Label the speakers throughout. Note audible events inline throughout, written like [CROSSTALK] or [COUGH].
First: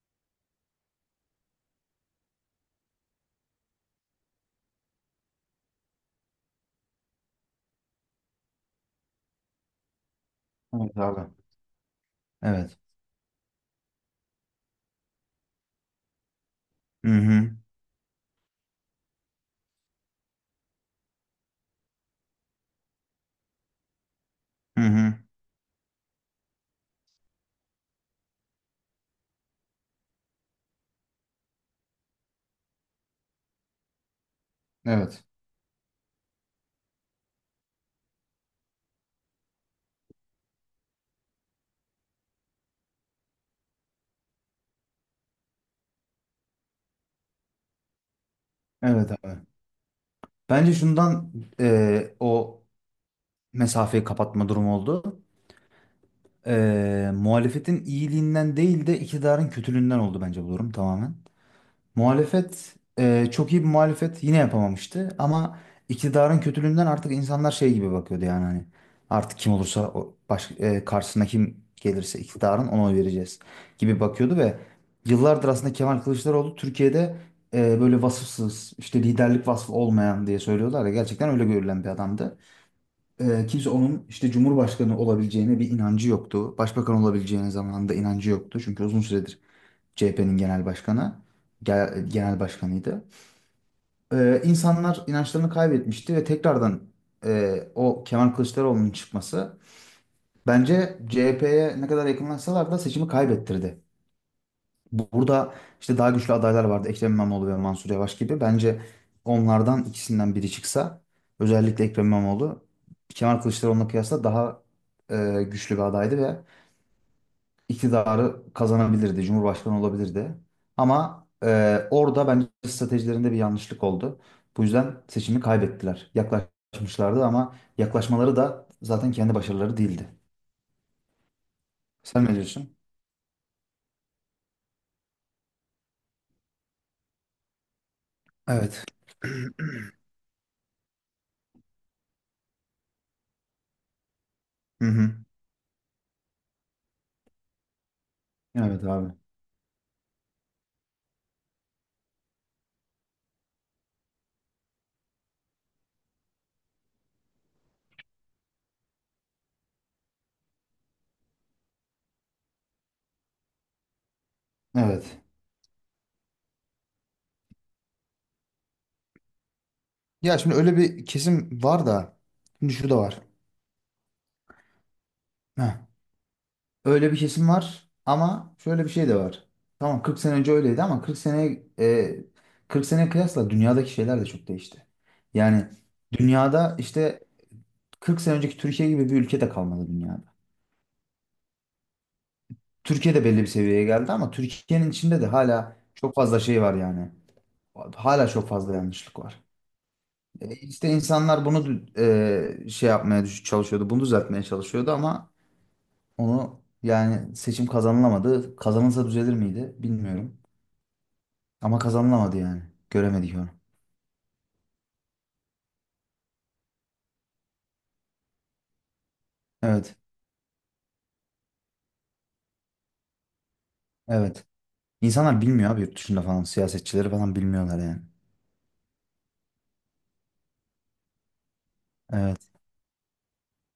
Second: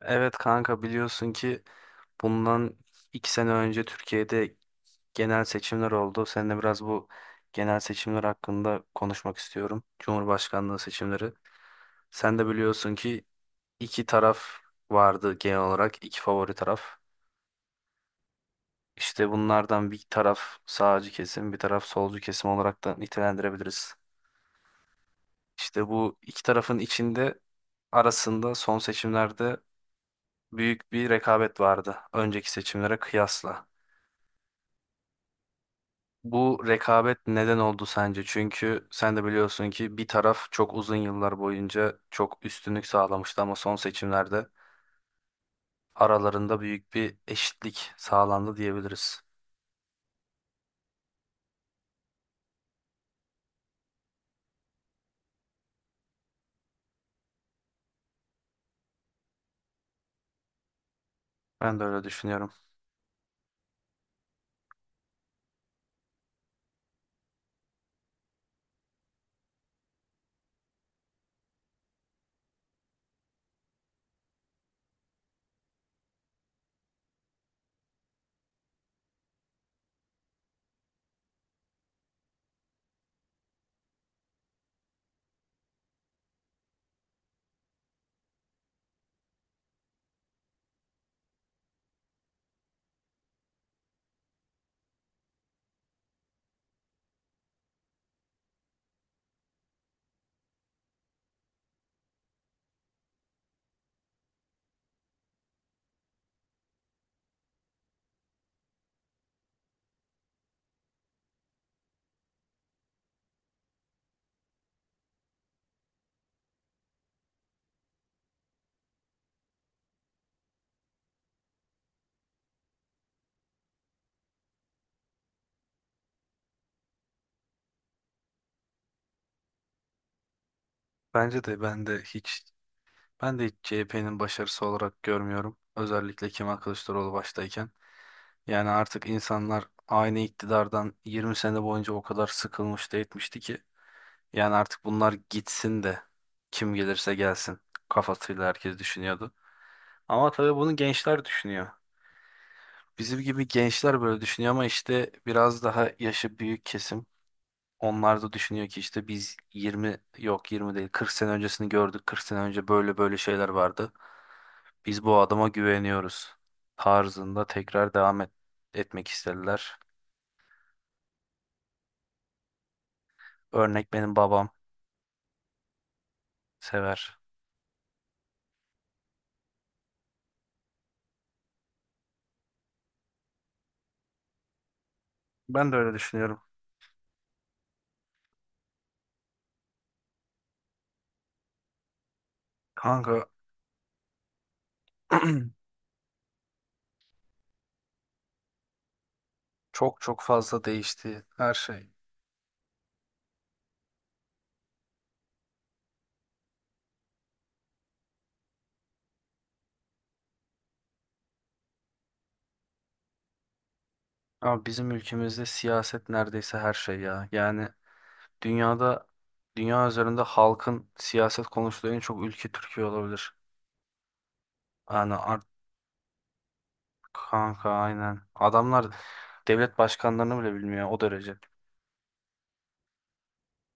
Speaker 1: Evet kanka, biliyorsun ki bundan iki sene önce Türkiye'de genel seçimler oldu. Seninle biraz bu genel seçimler hakkında konuşmak istiyorum. Cumhurbaşkanlığı
Speaker 2: Evet abi.
Speaker 1: seçimleri. Sen de
Speaker 2: Evet.
Speaker 1: biliyorsun ki iki taraf vardı genel olarak. İki favori taraf.
Speaker 2: Hı hı.
Speaker 1: İşte bunlardan bir taraf sağcı kesim, bir taraf solcu kesim olarak da nitelendirebiliriz.
Speaker 2: Hı hı.
Speaker 1: İşte bu iki tarafın arasında son seçimlerde büyük bir rekabet vardı. Önceki seçimlere kıyasla.
Speaker 2: Evet.
Speaker 1: Bu rekabet neden oldu sence? Çünkü sen de biliyorsun ki bir taraf çok uzun yıllar boyunca çok üstünlük sağlamıştı ama son seçimlerde aralarında büyük bir eşitlik sağlandı
Speaker 2: Evet
Speaker 1: diyebiliriz.
Speaker 2: abi. Bence şundan o mesafeyi kapatma durumu oldu. Muhalefetin iyiliğinden değil de iktidarın kötülüğünden oldu bence bu durum tamamen.
Speaker 1: Ben de öyle düşünüyorum.
Speaker 2: Muhalefet çok iyi bir muhalefet yine yapamamıştı ama iktidarın kötülüğünden artık insanlar şey gibi bakıyordu yani hani artık kim olursa karşısına kim gelirse iktidarın ona oy vereceğiz gibi bakıyordu ve yıllardır aslında Kemal Kılıçdaroğlu Türkiye'de böyle vasıfsız işte liderlik vasfı olmayan diye söylüyorlar ya gerçekten öyle görülen bir adamdı. Kimse onun işte Cumhurbaşkanı olabileceğine bir inancı yoktu. Başbakan olabileceğine zamanında inancı yoktu çünkü uzun süredir CHP'nin genel başkanıydı. İnsanlar inançlarını kaybetmişti ve tekrardan o Kemal Kılıçdaroğlu'nun çıkması bence CHP'ye ne kadar yakınlaşsalar da seçimi kaybettirdi. Burada işte daha güçlü adaylar vardı. Ekrem İmamoğlu ve Mansur Yavaş gibi. Bence onlardan ikisinden biri çıksa özellikle Ekrem İmamoğlu Kemal Kılıçdaroğlu'na kıyasla daha güçlü bir adaydı ve iktidarı kazanabilirdi, cumhurbaşkanı olabilirdi. Ama orada bence stratejilerinde bir yanlışlık oldu. Bu yüzden seçimi kaybettiler. Yaklaşmışlardı ama yaklaşmaları da zaten kendi başarıları değildi.
Speaker 1: Bence de ben de
Speaker 2: Sen ne
Speaker 1: hiç
Speaker 2: diyorsun?
Speaker 1: ben de hiç CHP'nin başarısı olarak görmüyorum. Özellikle Kemal Kılıçdaroğlu baştayken. Yani
Speaker 2: Evet.
Speaker 1: artık
Speaker 2: [CLEARS THROAT]
Speaker 1: insanlar aynı iktidardan 20 sene boyunca o kadar sıkılmış da etmişti ki. Yani
Speaker 2: Hı
Speaker 1: artık bunlar
Speaker 2: hı.
Speaker 1: gitsin de, kim gelirse gelsin kafasıyla herkes
Speaker 2: Evet abi.
Speaker 1: düşünüyordu. Ama tabii bunu gençler düşünüyor. Bizim gibi gençler böyle düşünüyor ama işte biraz daha yaşı büyük kesim. Onlar da düşünüyor ki işte biz 20, yok 20 değil 40 sene öncesini gördük. 40 sene önce böyle böyle şeyler vardı. Biz
Speaker 2: Evet.
Speaker 1: bu adama güveniyoruz tarzında tekrar devam etmek istediler.
Speaker 2: Ya şimdi öyle bir kesim var da şimdi şu da var.
Speaker 1: Örnek benim babam
Speaker 2: Heh.
Speaker 1: sever.
Speaker 2: Öyle bir kesim var ama şöyle bir şey de var. Tamam, 40 sene önce öyleydi ama 40 sene kıyasla dünyadaki şeyler de çok değişti. Yani
Speaker 1: Ben de öyle düşünüyorum.
Speaker 2: dünyada işte 40 sene önceki Türkiye gibi bir ülke de kalmadı dünyada. Türkiye de
Speaker 1: Kanka.
Speaker 2: belli bir seviyeye geldi ama Türkiye'nin içinde de
Speaker 1: [CLEARS THROAT]
Speaker 2: hala çok fazla şey var yani. Hala çok fazla yanlışlık var.
Speaker 1: Çok çok fazla
Speaker 2: İşte
Speaker 1: değişti
Speaker 2: insanlar
Speaker 1: her
Speaker 2: bunu
Speaker 1: şey.
Speaker 2: şey yapmaya çalışıyordu, bunu düzeltmeye çalışıyordu ama onu yani seçim kazanılamadı. Kazanılsa düzelir miydi bilmiyorum. Ama kazanılamadı yani. Göremedik onu.
Speaker 1: Ama bizim ülkemizde siyaset neredeyse her şey ya. Yani dünyada, dünya
Speaker 2: Evet.
Speaker 1: üzerinde halkın siyaset konuştuğu en çok ülke Türkiye olabilir.
Speaker 2: Evet.
Speaker 1: Yani
Speaker 2: İnsanlar bilmiyor abi yurt dışında falan. Siyasetçileri falan
Speaker 1: kanka,
Speaker 2: bilmiyorlar yani.
Speaker 1: aynen. Adamlar devlet başkanlarını bile bilmiyor, o derece.
Speaker 2: Evet.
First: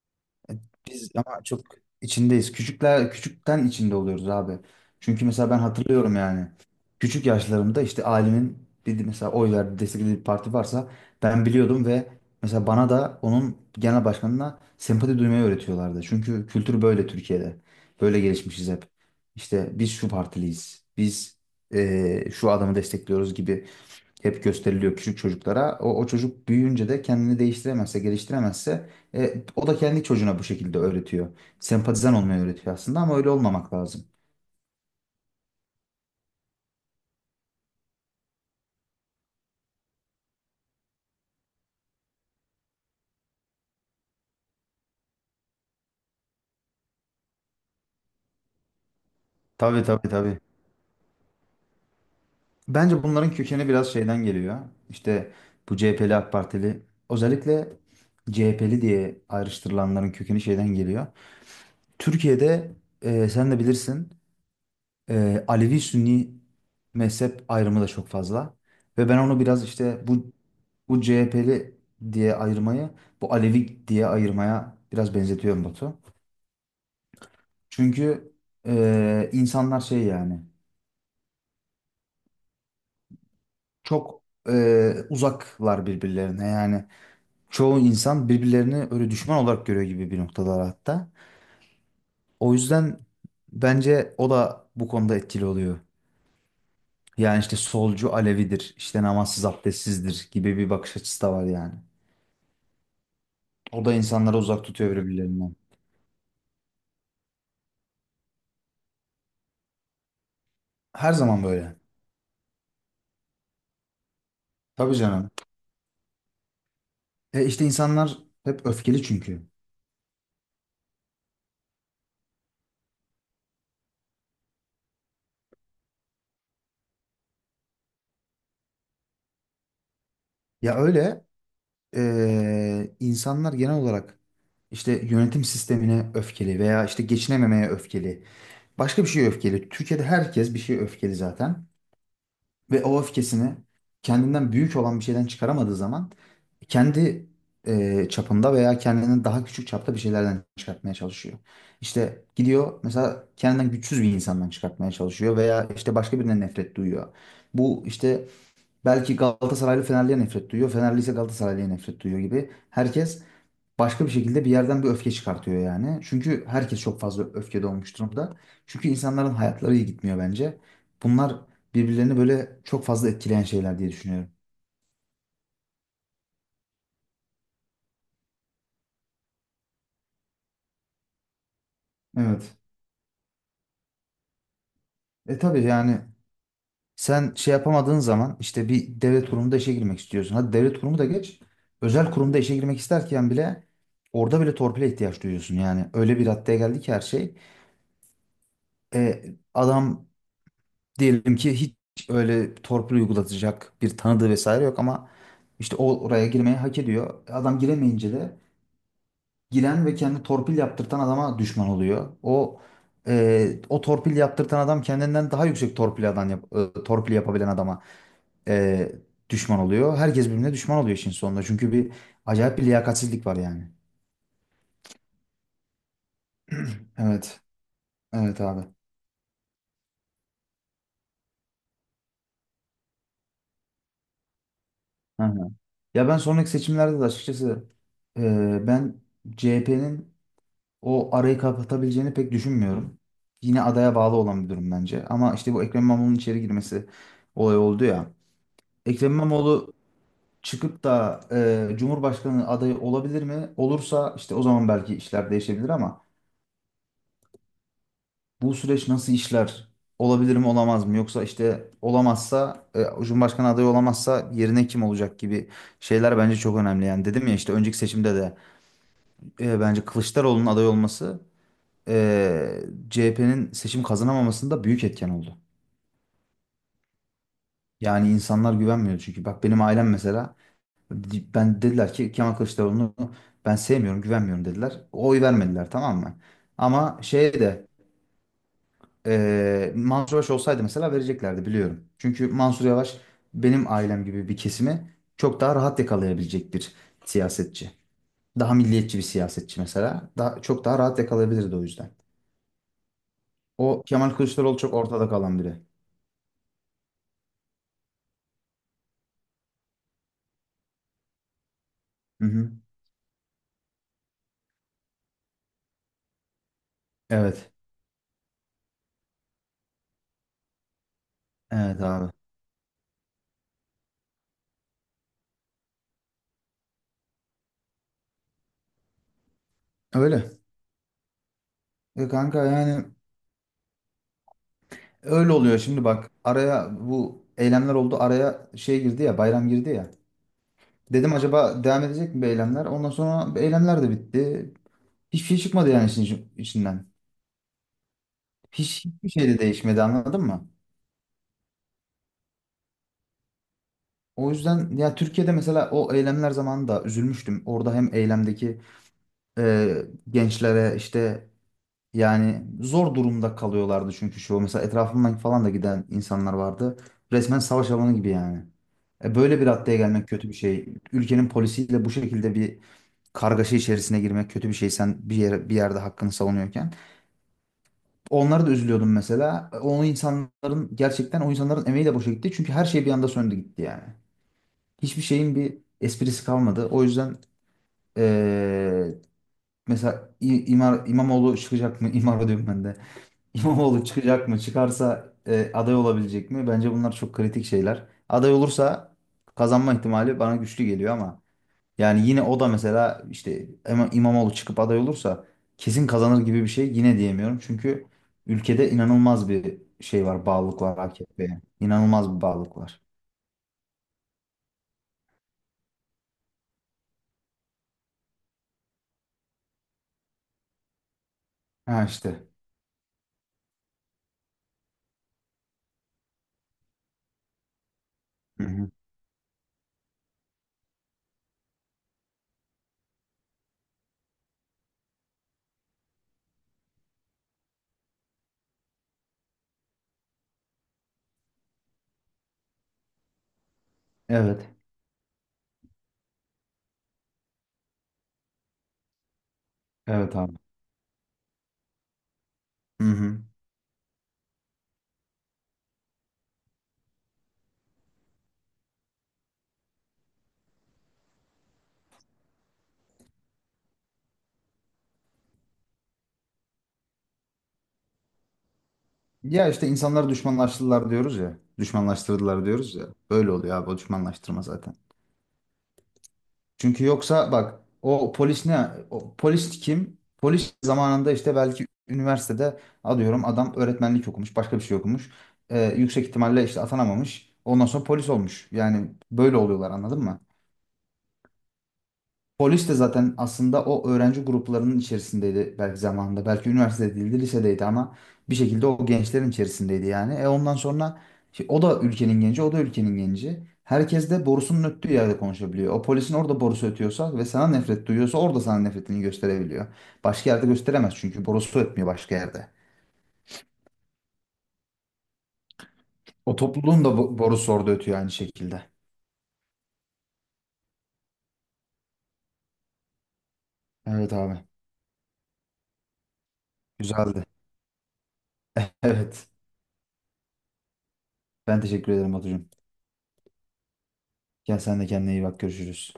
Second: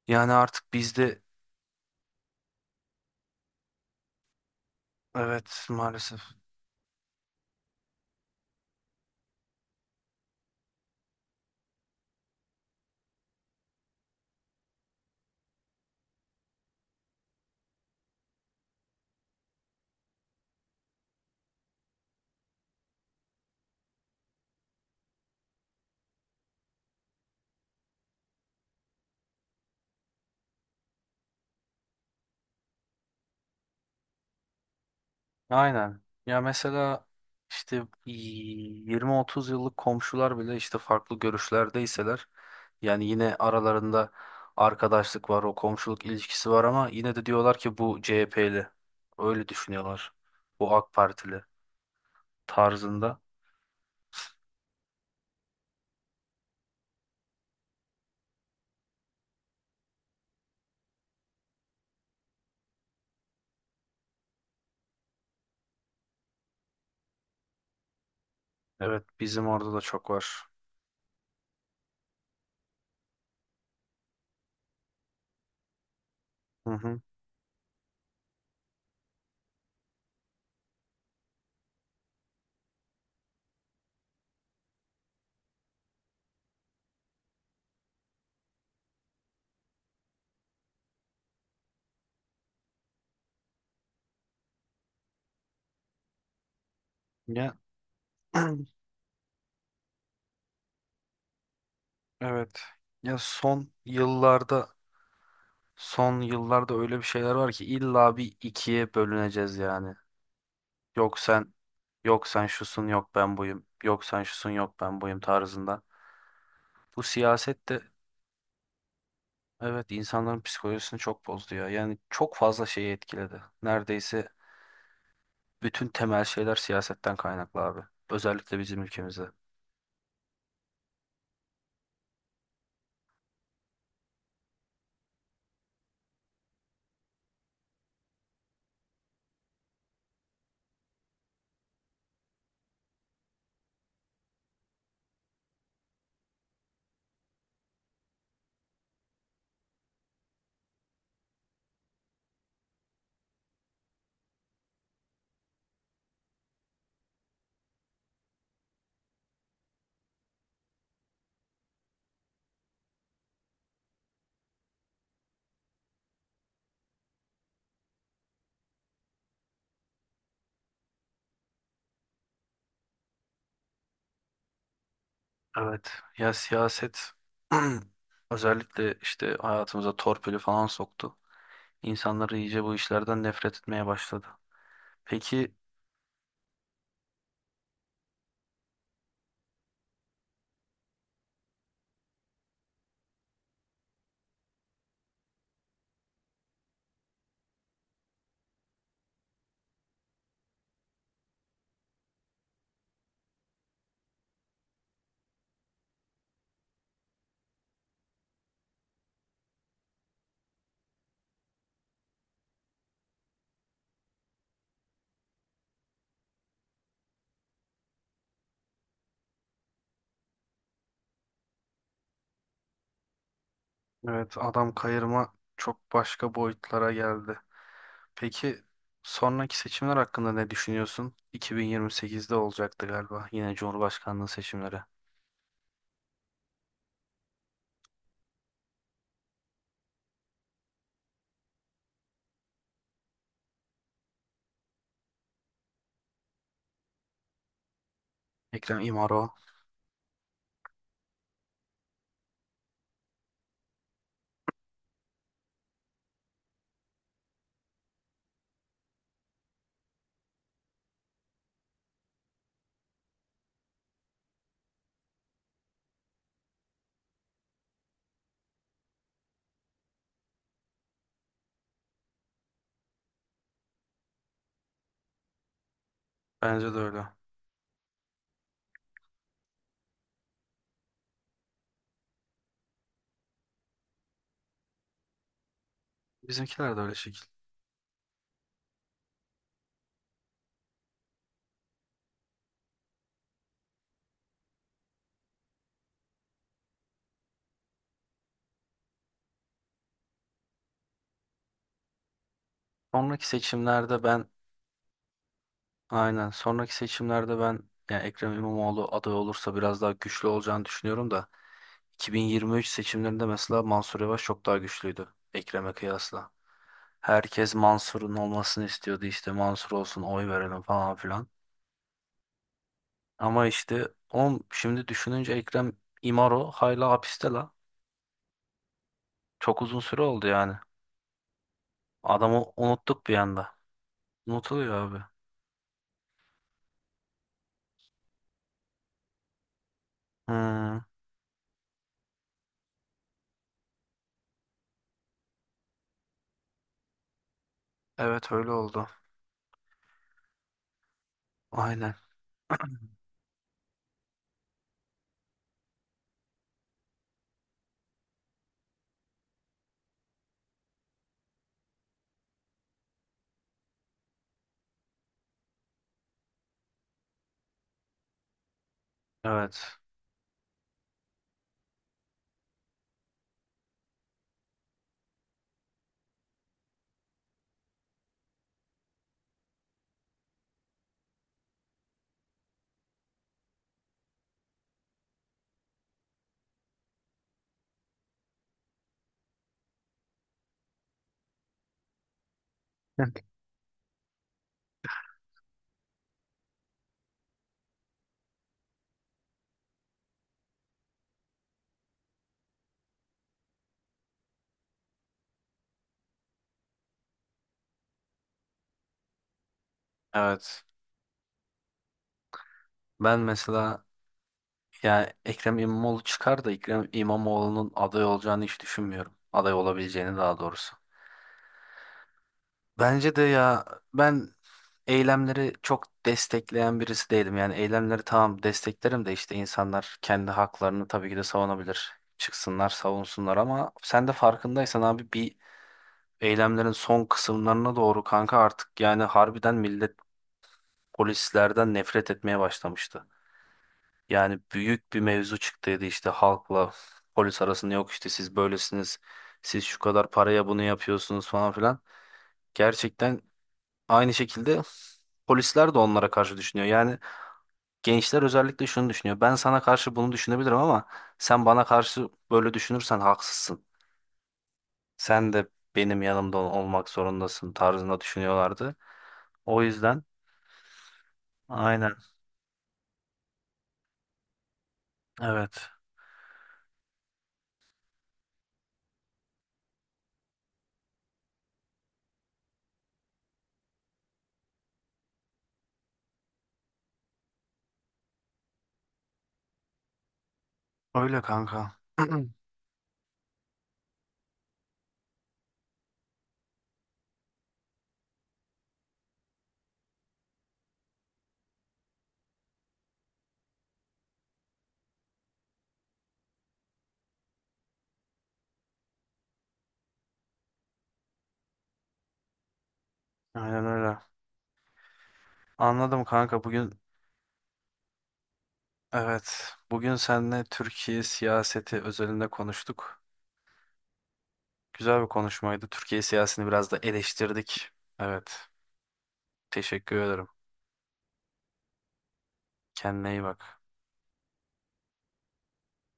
Speaker 1: Yani
Speaker 2: E,
Speaker 1: artık
Speaker 2: Biz
Speaker 1: bizde,
Speaker 2: ama çok içindeyiz. Küçükler küçükten içinde oluyoruz abi. Çünkü mesela ben
Speaker 1: evet,
Speaker 2: hatırlıyorum
Speaker 1: maalesef.
Speaker 2: yani. Küçük yaşlarımda işte ailemin bir mesela oy verdiği desteklediği bir parti varsa ben biliyordum ve mesela bana da onun genel başkanına sempati duymayı öğretiyorlardı. Çünkü kültür böyle Türkiye'de. Böyle gelişmişiz hep. İşte biz şu partiliyiz. Biz şu adamı destekliyoruz gibi hep gösteriliyor küçük çocuklara. O çocuk büyüyünce de kendini değiştiremezse, geliştiremezse o da kendi çocuğuna bu şekilde öğretiyor. Sempatizan olmayı öğretiyor aslında ama öyle olmamak lazım.
Speaker 1: Aynen. Ya mesela işte 20-30 yıllık komşular bile işte farklı görüşlerdeyseler, yani yine aralarında arkadaşlık var, o komşuluk ilişkisi var ama yine de diyorlar ki bu CHP'li. Öyle
Speaker 2: Tabii tabii
Speaker 1: düşünüyorlar.
Speaker 2: tabii.
Speaker 1: Bu AK Partili
Speaker 2: Bence
Speaker 1: tarzında.
Speaker 2: bunların kökeni biraz şeyden geliyor. İşte bu CHP'li AK Partili özellikle CHP'li diye ayrıştırılanların kökeni şeyden geliyor. Türkiye'de sen de bilirsin Alevi-Sünni mezhep ayrımı da çok fazla.
Speaker 1: Evet,
Speaker 2: Ve ben onu
Speaker 1: bizim
Speaker 2: biraz
Speaker 1: orada da
Speaker 2: işte
Speaker 1: çok
Speaker 2: bu
Speaker 1: var.
Speaker 2: bu CHP'li diye ayırmayı, bu Alevi diye ayırmaya biraz benzetiyorum, Batu.
Speaker 1: Hı hı.
Speaker 2: Çünkü insanlar şey yani çok uzaklar birbirlerine yani. Çoğu insan birbirlerini öyle düşman olarak görüyor gibi bir noktalar hatta. O yüzden bence o da bu konuda etkili oluyor. Yani
Speaker 1: Ya,
Speaker 2: işte solcu Alevidir,
Speaker 1: [CLEARS THROAT]
Speaker 2: işte namazsız abdestsizdir gibi bir bakış açısı da var yani.
Speaker 1: evet. Ya son
Speaker 2: O da insanları uzak
Speaker 1: yıllarda
Speaker 2: tutuyor birbirlerinden.
Speaker 1: son yıllarda öyle bir şeyler var ki illa bir ikiye bölüneceğiz yani.
Speaker 2: Her
Speaker 1: Yok
Speaker 2: zaman
Speaker 1: sen
Speaker 2: böyle.
Speaker 1: yok sen şusun, yok ben buyum. Yok sen şusun, yok
Speaker 2: Tabii
Speaker 1: ben buyum
Speaker 2: canım.
Speaker 1: tarzında. Bu
Speaker 2: İşte
Speaker 1: siyaset de,
Speaker 2: insanlar hep öfkeli çünkü.
Speaker 1: evet, insanların psikolojisini çok bozdu ya. Yani çok fazla şeyi etkiledi. Neredeyse bütün temel şeyler siyasetten kaynaklı abi. Özellikle bizim ülkemizde.
Speaker 2: Ya öyle insanlar genel olarak işte yönetim sistemine öfkeli veya işte geçinememeye öfkeli. Başka bir şeye öfkeli. Türkiye'de herkes bir şeye öfkeli zaten. Ve o öfkesini kendinden büyük olan bir şeyden çıkaramadığı zaman kendi çapında veya kendinden daha küçük çapta bir şeylerden çıkartmaya çalışıyor. İşte gidiyor mesela kendinden güçsüz bir insandan çıkartmaya çalışıyor veya işte başka birine nefret duyuyor. Bu işte belki Galatasaraylı Fenerli'ye nefret duyuyor, Fenerli ise Galatasaraylı'ya nefret duyuyor gibi. Herkes başka bir şekilde bir yerden bir öfke çıkartıyor yani. Çünkü herkes çok fazla öfkede olmuş durumda. Çünkü insanların hayatları iyi gitmiyor bence. Bunlar birbirlerini böyle çok fazla etkileyen şeyler diye düşünüyorum.
Speaker 1: Evet, ya siyaset [CLEARS THROAT] özellikle işte hayatımıza torpili falan soktu. İnsanları
Speaker 2: Evet.
Speaker 1: iyice bu işlerden nefret etmeye başladı. Peki,
Speaker 2: Tabii yani sen şey yapamadığın zaman işte bir devlet kurumunda işe girmek istiyorsun. Hadi devlet kurumu da geç. Özel kurumda işe girmek isterken bile orada bile torpile ihtiyaç duyuyorsun. Yani öyle bir raddeye geldi ki her şey. E, adam Diyelim ki hiç öyle torpil uygulatacak bir tanıdığı vesaire yok ama işte o oraya girmeyi hak ediyor. Adam giremeyince de giren ve kendi torpil yaptırtan adama düşman oluyor. O torpil yaptırtan adam kendinden daha yüksek torpil yapabilen adama e, düşman oluyor. Herkes birbirine düşman oluyor işin sonunda. Çünkü bir acayip bir liyakatsizlik var yani.
Speaker 1: evet, adam kayırma çok başka boyutlara geldi.
Speaker 2: Evet. Evet
Speaker 1: Peki,
Speaker 2: abi.
Speaker 1: sonraki seçimler hakkında ne düşünüyorsun? 2028'de olacaktı galiba yine Cumhurbaşkanlığı seçimleri.
Speaker 2: Hı hı. Ya ben sonraki seçimlerde de açıkçası ben CHP'nin o arayı kapatabileceğini pek düşünmüyorum. Yine adaya bağlı olan bir durum bence. Ama işte bu Ekrem İmamoğlu'nun içeri girmesi olay oldu ya.
Speaker 1: Ekrem
Speaker 2: Ekrem
Speaker 1: İmamoğlu.
Speaker 2: İmamoğlu çıkıp da Cumhurbaşkanı adayı olabilir mi? Olursa işte o zaman belki işler değişebilir ama bu süreç nasıl işler? Olabilir mi olamaz mı? Yoksa işte olamazsa Cumhurbaşkanı adayı olamazsa yerine kim olacak gibi şeyler bence çok önemli. Yani dedim ya işte önceki seçimde de bence Kılıçdaroğlu'nun aday olması eee CHP'nin seçim kazanamamasında büyük etken oldu.
Speaker 1: Bence de öyle.
Speaker 2: Yani insanlar güvenmiyor çünkü. Bak benim ailem mesela ben dediler ki Kemal Kılıçdaroğlu'nu ben sevmiyorum, güvenmiyorum dediler. Oy vermediler, tamam mı?
Speaker 1: Bizimkiler de öyle
Speaker 2: Ama
Speaker 1: şekil.
Speaker 2: şey de Mansur Yavaş olsaydı mesela vereceklerdi biliyorum. Çünkü Mansur Yavaş benim ailem gibi bir kesimi çok daha rahat yakalayabilecek bir siyasetçi. Daha milliyetçi bir siyasetçi mesela. Daha, çok daha rahat yakalayabilirdi o yüzden.
Speaker 1: Sonraki
Speaker 2: O
Speaker 1: seçimlerde
Speaker 2: Kemal
Speaker 1: ben
Speaker 2: Kılıçdaroğlu çok ortada kalan biri.
Speaker 1: aynen sonraki seçimlerde ben, yani Ekrem İmamoğlu aday olursa biraz daha güçlü olacağını düşünüyorum da,
Speaker 2: Hı hı.
Speaker 1: 2023 seçimlerinde mesela Mansur Yavaş çok daha güçlüydü Ekrem'e kıyasla.
Speaker 2: Evet.
Speaker 1: Herkes Mansur'un olmasını istiyordu, işte Mansur olsun oy verelim falan filan.
Speaker 2: Evet abi.
Speaker 1: Ama işte şimdi düşününce Ekrem İmaro hala hapiste la. Çok uzun süre oldu
Speaker 2: Öyle.
Speaker 1: yani.
Speaker 2: Kanka
Speaker 1: Adamı
Speaker 2: yani
Speaker 1: unuttuk bir anda. Unutuluyor abi.
Speaker 2: öyle oluyor şimdi bak. Araya bu eylemler oldu. Araya şey girdi ya, bayram girdi ya.
Speaker 1: Hmm,
Speaker 2: Dedim acaba devam edecek mi bu eylemler? Ondan sonra eylemler de bitti. Hiçbir şey çıkmadı yani işin içinden.
Speaker 1: evet, öyle
Speaker 2: Hiç,
Speaker 1: oldu.
Speaker 2: hiçbir şey de değişmedi, anladın mı?
Speaker 1: Aynen.
Speaker 2: O yüzden ya Türkiye'de mesela o eylemler zamanında üzülmüştüm. Orada hem eylemdeki e, gençlere işte yani zor durumda kalıyorlardı çünkü şu mesela etrafımdan falan da giden insanlar vardı. Resmen savaş alanı gibi yani. Böyle bir
Speaker 1: Evet.
Speaker 2: raddeye gelmek kötü bir şey. Ülkenin polisiyle bu şekilde bir kargaşa içerisine girmek kötü bir şey. Sen bir yerde hakkını savunuyorken. Onlara da üzülüyordum mesela. O insanların gerçekten o insanların emeği de boşa gitti. Çünkü her şey bir anda söndü gitti yani. Hiçbir şeyin bir esprisi kalmadı. O yüzden e, mesela İmamoğlu çıkacak mı? [LAUGHS] İmar diyorum ben de. İmamoğlu çıkacak mı? Çıkarsa aday olabilecek mi? Bence bunlar çok kritik şeyler. Aday olursa kazanma ihtimali bana güçlü geliyor ama yani yine o da mesela işte İmamoğlu çıkıp aday olursa kesin kazanır gibi bir şey yine diyemiyorum. Çünkü ülkede inanılmaz bir şey var, bağlılık
Speaker 1: Evet.
Speaker 2: var AKP'ye. İnanılmaz bir bağlılık var.
Speaker 1: Ben mesela, yani Ekrem İmamoğlu çıkar da Ekrem İmamoğlu'nun aday olacağını hiç düşünmüyorum. Aday olabileceğini daha doğrusu.
Speaker 2: Ha işte.
Speaker 1: Bence de ya, ben eylemleri çok destekleyen birisi değilim. Yani eylemleri tamam
Speaker 2: Hı hı.
Speaker 1: desteklerim de, işte insanlar kendi haklarını tabii ki de savunabilir. Çıksınlar, savunsunlar ama sen de farkındaysan abi, bir eylemlerin son kısımlarına doğru kanka artık yani harbiden millet polislerden nefret etmeye başlamıştı. Yani
Speaker 2: Evet.
Speaker 1: büyük bir mevzu çıktıydı işte halkla polis arasında, yok işte siz böylesiniz, siz şu kadar
Speaker 2: Evet abi.
Speaker 1: paraya bunu yapıyorsunuz falan filan.
Speaker 2: Hı
Speaker 1: Gerçekten.
Speaker 2: hı.
Speaker 1: Aynı şekilde polisler de onlara karşı düşünüyor. Yani gençler özellikle şunu düşünüyor. Ben sana karşı bunu düşünebilirim ama sen bana karşı böyle düşünürsen haksızsın. Sen de benim yanımda olmak zorundasın tarzında düşünüyorlardı.
Speaker 2: Ya
Speaker 1: O
Speaker 2: işte
Speaker 1: yüzden,
Speaker 2: insanları düşmanlaştırdılar diyoruz ya.
Speaker 1: aynen,
Speaker 2: Düşmanlaştırdılar diyoruz ya. Böyle oluyor abi, o düşmanlaştırma zaten.
Speaker 1: evet.
Speaker 2: Çünkü yoksa bak, o polis ne? O polis kim? Polis zamanında işte belki üniversitede alıyorum, adam öğretmenlik okumuş, başka bir şey okumuş. Yüksek ihtimalle işte atanamamış. Ondan sonra polis olmuş. Yani böyle oluyorlar, anladın mı?
Speaker 1: Öyle kanka. [CLEARS THROAT]
Speaker 2: Polis de zaten aslında o öğrenci gruplarının içerisindeydi belki zamanında. Belki üniversitede değildi, lisedeydi ama bir şekilde o gençlerin içerisindeydi yani. Ondan sonra o da ülkenin genci, o da ülkenin genci. Herkes de borusunun öttüğü yerde konuşabiliyor. O polisin orada borusu ötüyorsa ve sana nefret duyuyorsa orada sana nefretini gösterebiliyor. Başka yerde gösteremez çünkü borusu ötmüyor başka yerde.
Speaker 1: Aynen öyle. Anladım
Speaker 2: O
Speaker 1: kanka. Bugün,
Speaker 2: topluluğun da borusu orada ötüyor aynı şekilde.
Speaker 1: evet, bugün seninle Türkiye siyaseti özelinde konuştuk.
Speaker 2: Evet abi,
Speaker 1: Güzel bir konuşmaydı. Türkiye siyasetini biraz da
Speaker 2: güzeldi.
Speaker 1: eleştirdik. Evet.
Speaker 2: Evet,
Speaker 1: Teşekkür ederim.
Speaker 2: ben teşekkür ederim, Batucuğum.
Speaker 1: Kendine iyi bak.
Speaker 2: Gel sen de kendine iyi bak, görüşürüz.